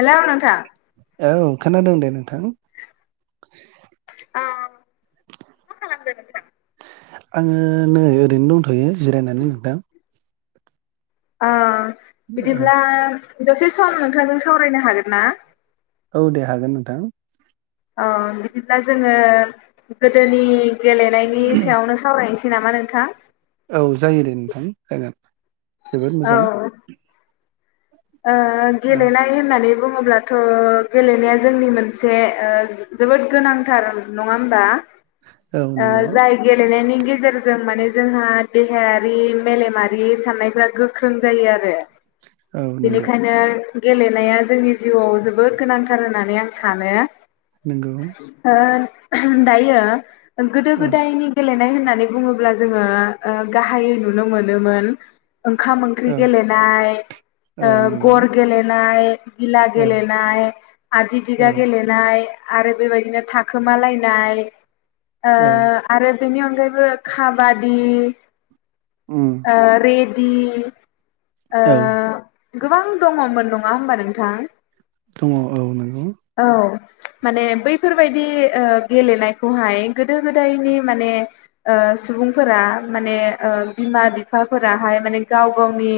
हेल' नोंथां। औ खोनादों दे नोंथां। आ माखालामदों नोंथां। आंओ नै ओरैनो दंथ'यो जिरायनानै नोंथां। औ बिदिब्ला दसे सम नोंथांजों सावरायनो हागोन ना? औ दे हागोन नोंथां। औ बिदिब्ला जोंओ गोदोनि गेलेनायनि सायावनो सावरायसै। नामा नोंथां। जोबोर औ मोजां। औ गेलेनाय होननानै बुङो। ब्लाथ' गेलेनाया जोंनि मोनसे जोबोद गोनांथार नङा होमबा? औ ओ नंगौ जाय गेलेनायनि। गेजेरजों माने जोंहा देहायारि मेलेमारि साननायफ्रा गोख्रों जायो आरो। [inaudible] औ नंगौ बेनिखायनो गेलेनाया जोंनि जिउआव जोबोद गोनांथार होननानै आं सानो। नंगौ दायो गोदो औ गोदायनि गेलेनाय। होननानै बुङोब्ला जोंओ गाहायै नुनो मोनोमोन। ओंखाम ओंख्रि औ गेलेनाय औ नंगौ गर गेलेनाय। गिला औ गेलेनाय आदि दिगा औ गेलेनाय। आरो बेबायदिनो थाखोमालायनाय औ आरो बेनि अनगायै। बो खाबादि उम रेदि। औ गोबां दङमोन नङा होमबा नोंथां? दङ औ नांगौ। औ माने बैफोरबायदि ओ गेलेनायखौहाय गोदो- गोदायनि माने ओ। सुबुंफोरा माने ओ बिमा-बिफाफोराहाय माने गाव-गावनि।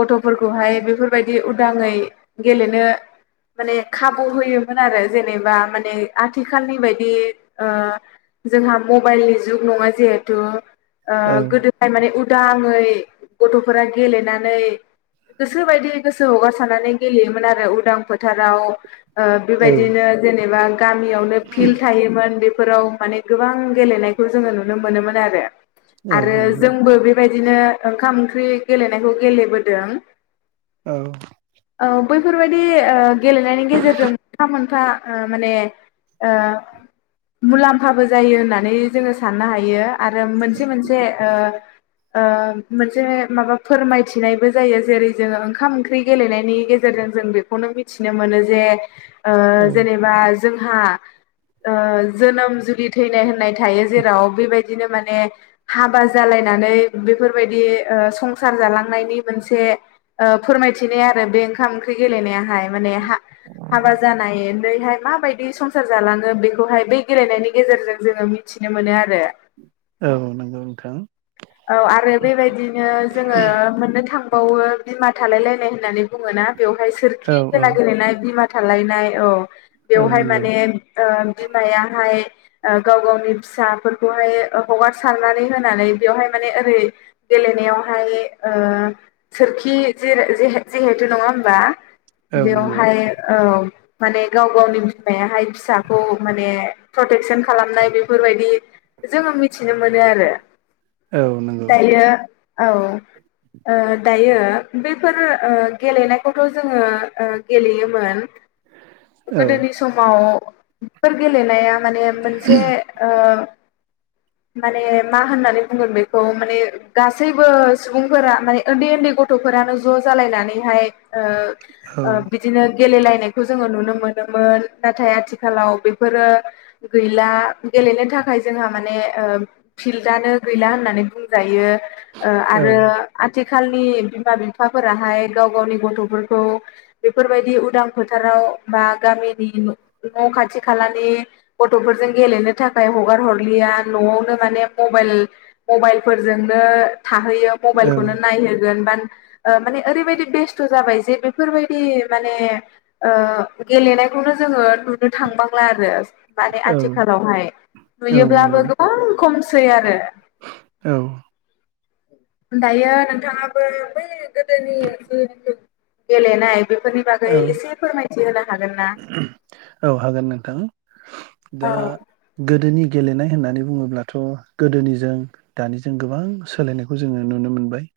गथ'फोरखौहाय बेफोरबायदि उदाङै गेलेनो। माने खाबु होयोमोन आरो जेनेबा माने आथिखालनि बायदि ओ। जोंहा मबाइलनि जुग नङा जिहेतु। ओ औ गोदो-गोदाय माने उदाङै गथ'फोरा गेलेनानै। गोसो बायदि गोसो हगारसारनानै गेलेयोमोन आरो उदां फोथाराव। ओ औ बेबायदिनो जेनेबा गामियावनो फिल्ड थायोमोन बे‌‌। फोराव माने गोबां गेलेनायखौ जोङो नुनो मोनोमोन औ आरो-आरो नंगौ जोंबो बेबायदि। बिदिनो ओंखाम-ओंख्रि गेलेनायखौ गेलेबोदों। औ। ओ बैफोरबायदि ओ गेलेनायनि गेजेरजों मोनफा-मोनफा। ओ माने ओ मुलाम्फाबो जायो होननानै जोङो साननो हायो। आरो मोनसे-मोनसे ओ। ओ मोनसे माबा फोरमायथिनायबो जायो जेरै- जोङो ओंखाम-ओंख्रि गेलेनायनि गेजेरजों जों बेखौनो मिथिनो मोनो जे- ओ औ जेनेबा जोंहा ओ जोनोम जु। थैनाय होननाय थायो जेराव बेबायदि। बिदिनो माने हाबा जालायनानै बेफोरबायदि संसार जालांनायनि मोनसे। ओ फोरमायथिनाय आरो बे ओंखाम-ओंख्रि गेलेनायाहाय माने हा-हाबा जानाय। ओरैहाय माबायदि संसार जालाङो बेखौहाय बै गेलेनायनि गेजेरजों जोङो मिथिनो मोनो आरो। औ नंगौ नोंथां। औ आरो बेबायदिनो जोङो मोननो थांबावो। बिमा थालायलायनाय होननानै बुङो ना बेवहाय औ सोरखि औ खेला गेलेनाय बिमा थालायनाय औ। औ बेवहाय नंगौ माने ओ बिमायाहाय। ओ गाव-गावनि फिसाफोरखौहाय हगार सारनानै होनानै। बेयावहाय माने ओरै गेलेनायावहाय ओ सोरखि जेर जरै। नङा होमबा? औ नंगौ बेवहाय औ। माने गाव-गावनि बिमायाहाय फिसाखौ माने प्रटेकसन खालामनाय बेफोरबायदि। जोङो मिथिनो मोनो आरो औ नंगौ दायो औ। ओ दायो बेफोर ओ गेलेनायखौथ' जोङो ओ गेलेयोमोन। औ गोदोनि समाव। गेलेनाया माने मोनसे ओ माने मा होननानै। बुंगोन बेखौ माने गासैबो सुबुंफोरा माने ओन्दै-ओन्दै गथ'फोरानो ज' जालायनानैहाय। औ ओ-ओ बिदिनो। गेले लायनायखौ जोङो नुनो मोनोमोन नाथाय आथिखालाव बेफोरो गैला। गेलेनो थाखाय जोंहा माने ओ फिल्डआनो। गैला होननानै बुंजायो ओ आरो औ आथिखाल। आथिखालनि बिमा-बिफाफोराहाय गाव-गावनि गथ'फोरखौ बेफोरबायदि उदां फोथाराव‌। बा गामिनि न' खाथि-खालानि गथ'फोरजों गेलेनो थाखाय हगार हरलि। गैया न'आवनो माने मबाइल। मबाइल फोरजोंनो थाहैयो मबाइलखौनो नायहोगोन बा। ओ माने ओरैबायदि बेस्थ' जाबाय जे बेफोरबायदि माने ओ गेलेनाय। बेखौनो जोङो नुनो थांबांला आरो। माने औ आथिखालावहाय औ नुयोब्लाबो नंगौ गोबां खमसै आरो। औ। दायो नोंथाङाबो बै गोदोनि। गेलेनाय बेफोरनि औ बागै एसे फोरमायथि होनो हागोन ना? औ हागोन नोंथां औ दा गोदोनि। गेलेनाय होननानै बुङोब्लाथ' गोदोनिजों दानिजों गोबां सोलायनायखौ जोङो नुनो मोनबाय।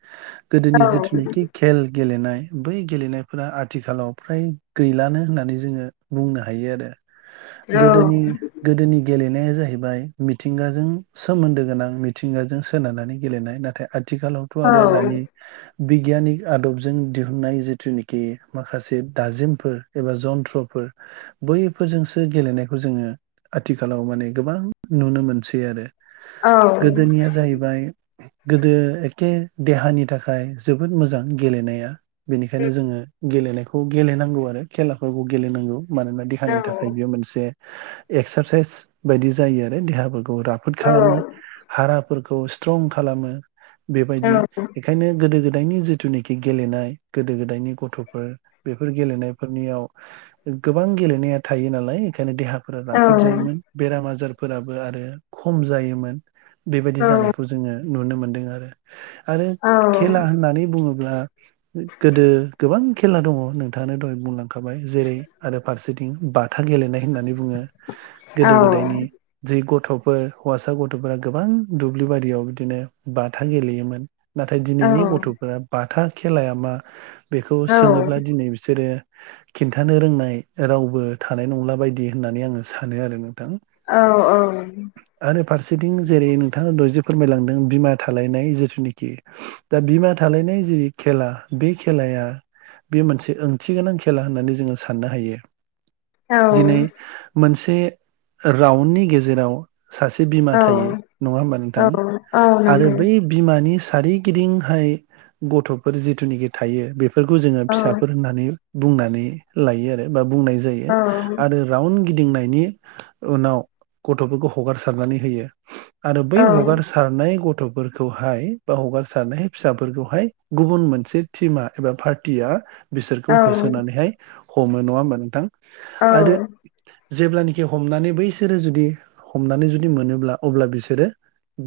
गोदोनि जिथुनोखि खेल गेलेनाय बै गेलेनायफोरा आथिखालाव फ्राय गैलानो होननानै जोङो बुंनो हायो आरो। औ गोदोनि गोदोनि गेले नाया जाहैबाय मिथिंगाजों सोमोन्दो गोनां मिथिंगाजों सोनारनानै गेलेनाय नाथाय आ आथिखालावथ' औ आरो दानि बिगियानिक आदबजों दिहुननाय जिथुनिखि माखासे दाजिमफोर एबा जन्थ्रफोर बैफोरजोंसो गेलेनायखौ जोङो आथिखालाव माने गोबां नुनो मोनसै आरो औ गोदोनिया जाहैबाय गोदो एक्खे देहानि थाखाय जोबोद मोजां गेलेनाया औ बेनिखायनो जोङो गेलेनायखौ गेलेनांगौ आरो खेलाफोरखौ गेलेनांगौ मानोना देहानि थाखाय बेयो मोनसे एक्सारसाइस बायदि जायो आरो देहाफोरखौ राफोद खालामो हाराफोर स्ट्रं खालामो बेबायदि बेखायनो गोदो गोदाय नि जिथुनाखि गेलेनाय गोदो गोदायनि गथ' बेफोर गेलेनायफोरनियाव गोबां गेलेनाया थायो नालाय बेंखायनो देहा फोर राफोद जायोमोन बेराम आजारफोराबो आरो खम जायोमोन। बेबायदि जानायखौ जोङो नुनो मोनदों आरो आरो खेला होननानै बुङोब्ला ओ गोदो गोबां खेला दङ नोंथाङानो दहय बुंलांखाबाय जेरै आरो फारसे बाथा गेलेनाय होननानै बुङो गोदो गोदायनि जि गथ' गथ'फोर हौवासा गथ'फोरा गोबां दुब्लि बारियाव बिदिनो बाथा गेलेयोमोन। नाथाय दिनैनि गथ'फोरा बाथा खेलाया मा बेखौ सोङोब्ला दिनै बिसोरो खिन्थानो रोंनाय रावबो थानाय नंला बायदि होननानै आङो सानो आरोना। थां आरो फारसेथिं जेरै नोंथाङा दहय फोरमायलांदों बिमा थालायनाय जिथुनिखि दा बिमा थालायनाय जि खेला बे खेलाया बे मोनसे ओंथि गोनां खेला होननानै जोङो साननो हायो। दिनै मोनसे रान्डनि गेजेराव सासे बिमा थायो नङा होमबा नोंथां आरो बै बिमानि सारिगिदिंहाय गथ'फोर जिथुनाखि थायो बेफोरखौ जोङो फिसाफोर होननानै बुंनानै लायो आरो बा बुंनाय जायो आरो राउन्ड गिदिंनायनि उनाव गथ'फोरखौ हगारसारनानै होयो। आरो बै हगार सारनाय गथ' गथ'फोरखौहाय बा हगारसारनायाय फिसाफोरखौहाय गुबुन मोनसे टिमा एबा पार्टिया बिसोरखौ होसोनानैहाय हमो नङा होना नोंथां। आरो जेब्लानोखि हमनानै बैसोरो जुदि हमनानै जुदि मोनोब्ला अब्ला बिसोरो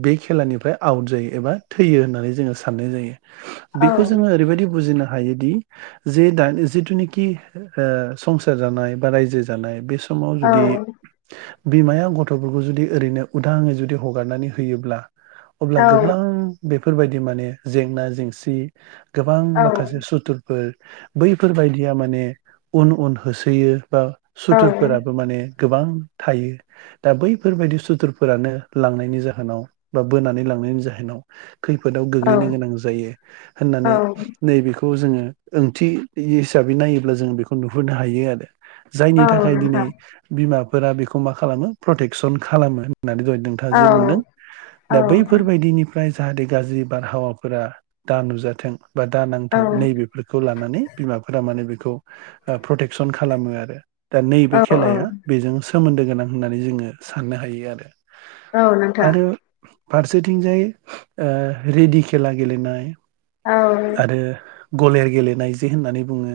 बे खेलानिफ्राय आउट जायो एबा थैयो होननानै जोङो साननाय जायो बेखौ जोङो ओरैबायदि बुजिनो हायोदि जि दा जितूनिखि ओ संसार जानाय बा रायजो जानाय बे समाव जुदि बिमाया गथ'फोरखौ जुदि ओरैनो उदाङै जुदि हगारनानै होयोब्ला अब्ला गोबां बेफोरबायदि माने जेंना जेंसि गोबां माखासे सुथुरफोर बैफोरबायदिया माने उन उन होसोयो बा सुथुरफोराबो माने गोबां थायो दा बैफोरबायाददि सुथुरफोरानो लांनायनि जाहोनाव बा बोनानै लां नायनि जोनाव खैफोदाव गोग्लैनो गोनां जायो होननानै बेखौ जोङो ओंथि हिसाबै नायोब्ला जों बेखौ नुहुरनो हायो आरो। जायनि थाखाय दिनै बिमाफोरा बेखौ मा खालामो प्रटेकसन खालामो। होननानै द नोंथाङा जे बुंदों दा बैफोरबायदिनिफ्राय जाहाथे गाज्रि बारहावाफोरा दा नुजाथों बा दा नांथों नै बेफोरखौ लानानै बिमाफोरा माने बेखौ प्रटेकसन खालामो आरो। दा नैबे खेलाया बेजों सोमोन्दो गोनां होननानै जोङो साननो हायो आरो औ नोंथां। आरो फारसेथिंजाय ओ रेडि खेला गेलेनाय। औ। आरो गलेर गेलेनाय जे होननानै बुङो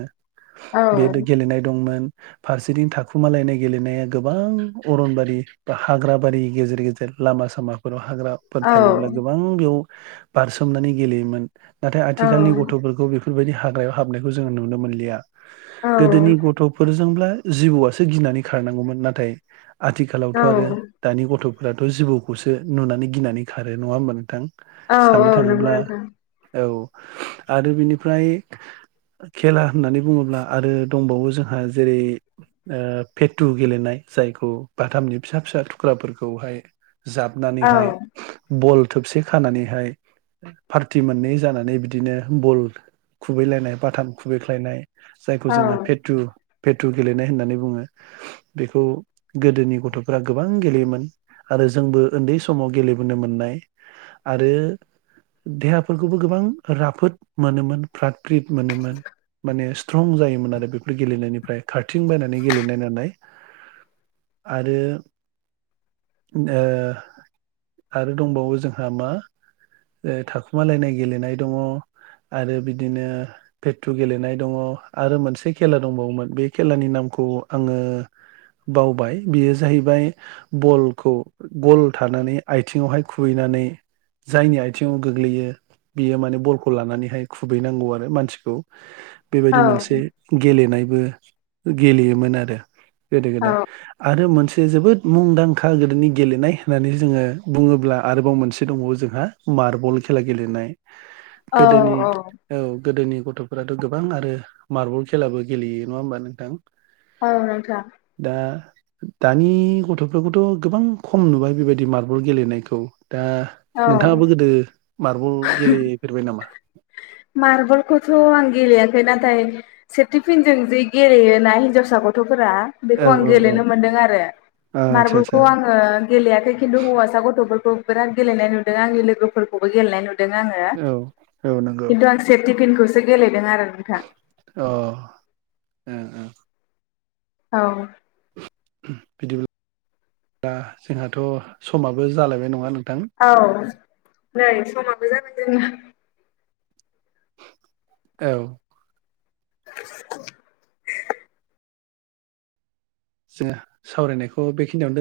बेदो गेलेनाय दंमोन। फारसेथिं थाखुमालायनाय गेलेनाया गोबां अरनबारि बा हाग्राबारि गेजेर-गेजेर। लामा सामाफोराव हाग्राफोर थायोब्ला गोबां बेयाव बारसोमनानै गेलेयोमोन। नाथाय आथिखालनि गथ'फोरखौ बेफोरबायदि हाग्रायाव हाबनायखौ जोङो नुनो मोनलिया। गोदोनि गथ'फोरजोंब्ला जिबौआसो गिनानै खारनांगौमोन नाथाय। आथिखालावथ' आरो दानि गथ'फोराथ' जिबौखौसो नुनानै गिनानै खारो नङा होमबा नोंथां। औ-औ साननो नोंगौ थाङोब्ला नोंथां। औ आरो बिनिफ्राय खेला होननानै बुङोब्ला आरो दंबावो जो जोंहा जेरै-। ओ फेटु गेलेनाय जायखौ बाथामनि फिसा-फिसा थुख्राफोरखौहाय। औ जाबनानैहाय बल थोबसे खानानैहाय फार्थि। टि मोननै जानानै बिदिनो बल खुबैलायनाय बाथाम खुबैख्लायनाय। जायखौ औ जोङो फेटु। पेटु गेलेनाय होननानै बुङो बेखौ गोदोनि गथ'फोरा गोबां गेलेयोमोन। आरो जोंबो ओन्दै समाव गेलेबोनो मोननाय आरो देहा। फोरखौबो गोबां राफोद मोनोमोन फ्रात फ्रित मोनोमोन माने। ट्रं जायोमोन आरो बेफोर गेलेनायनिफ्राय खारथिं बायनानै गेलेनाय नालाय। आरो।। ओ आरो दंबावो जोंहा मा ओ थाखो मा लायनाय गेलेनाय दङ। आरो बिदिनो फेटटु गेलेनाय दङ आरो मोनसे खेला दंबावोमोन बे खेलानि नाम खौ आङो। बावबाय बेयो जाहैबाय बलखौ गल थानानै आइथिङावहाय खुहैना। नानै जायनि आइथिङाव गोग्लैयो। बियो माने बलखौ लानानैहाय खुबैनांगौ आरो मानसिखौ। औ बेबायदि मोनसे गेलेनायबो गेलेयोमोन आरो। गोदो-गोदाय औ आरो मोनसे। जोबोद मुंदांखा गोदोनि गेलेनाय होननानै जोङो बुङोब्ला आरोबाव मोनसे दंबावो जोंहा। मारबल खेला गेलेनाय गोदोनि औ गोदोनि गथ'। फोराथ' गोबां आरो मार्बल खेलाबो गेलेयो नङा होमबा नोंथां। औ नोंथा। दा दानि गथ'फोरखौथ' गोबां खम नुबाय बेबायदि मार्बल गेलेनायखौ। दा नोंथाङाबो गोदो। मार्बल गेलेफेरबाय नामा मार्बल खौथ' आं गेलेया नाथाय सेेथिफिनजों जे गेलेयो ना हिनजावसा गथ' फोरा बेखौ औ आं औ औ गेलेनो मोन्दों आरो। आदसा आदसा मार्बलखौ आङो गेलेयाखै खिन्थु हौवासा गथ'फोरखौ। बिराद गेलेनाय नुदों आंनि लोगोफोरखौबो गेलेनाय नु दों आङो औ औ नंगौ किन्थु आं सेथिफिनखौ सो अ ओ-ओ। औ। बिदि ब्ला जोंहाथ' समाबो जालायबाय नङा नो औ नै समाबो जाबाय जोंना। औ। [unintelligible] [inaudible] जोङो सावरायनायखौ बेखिनियावनो दो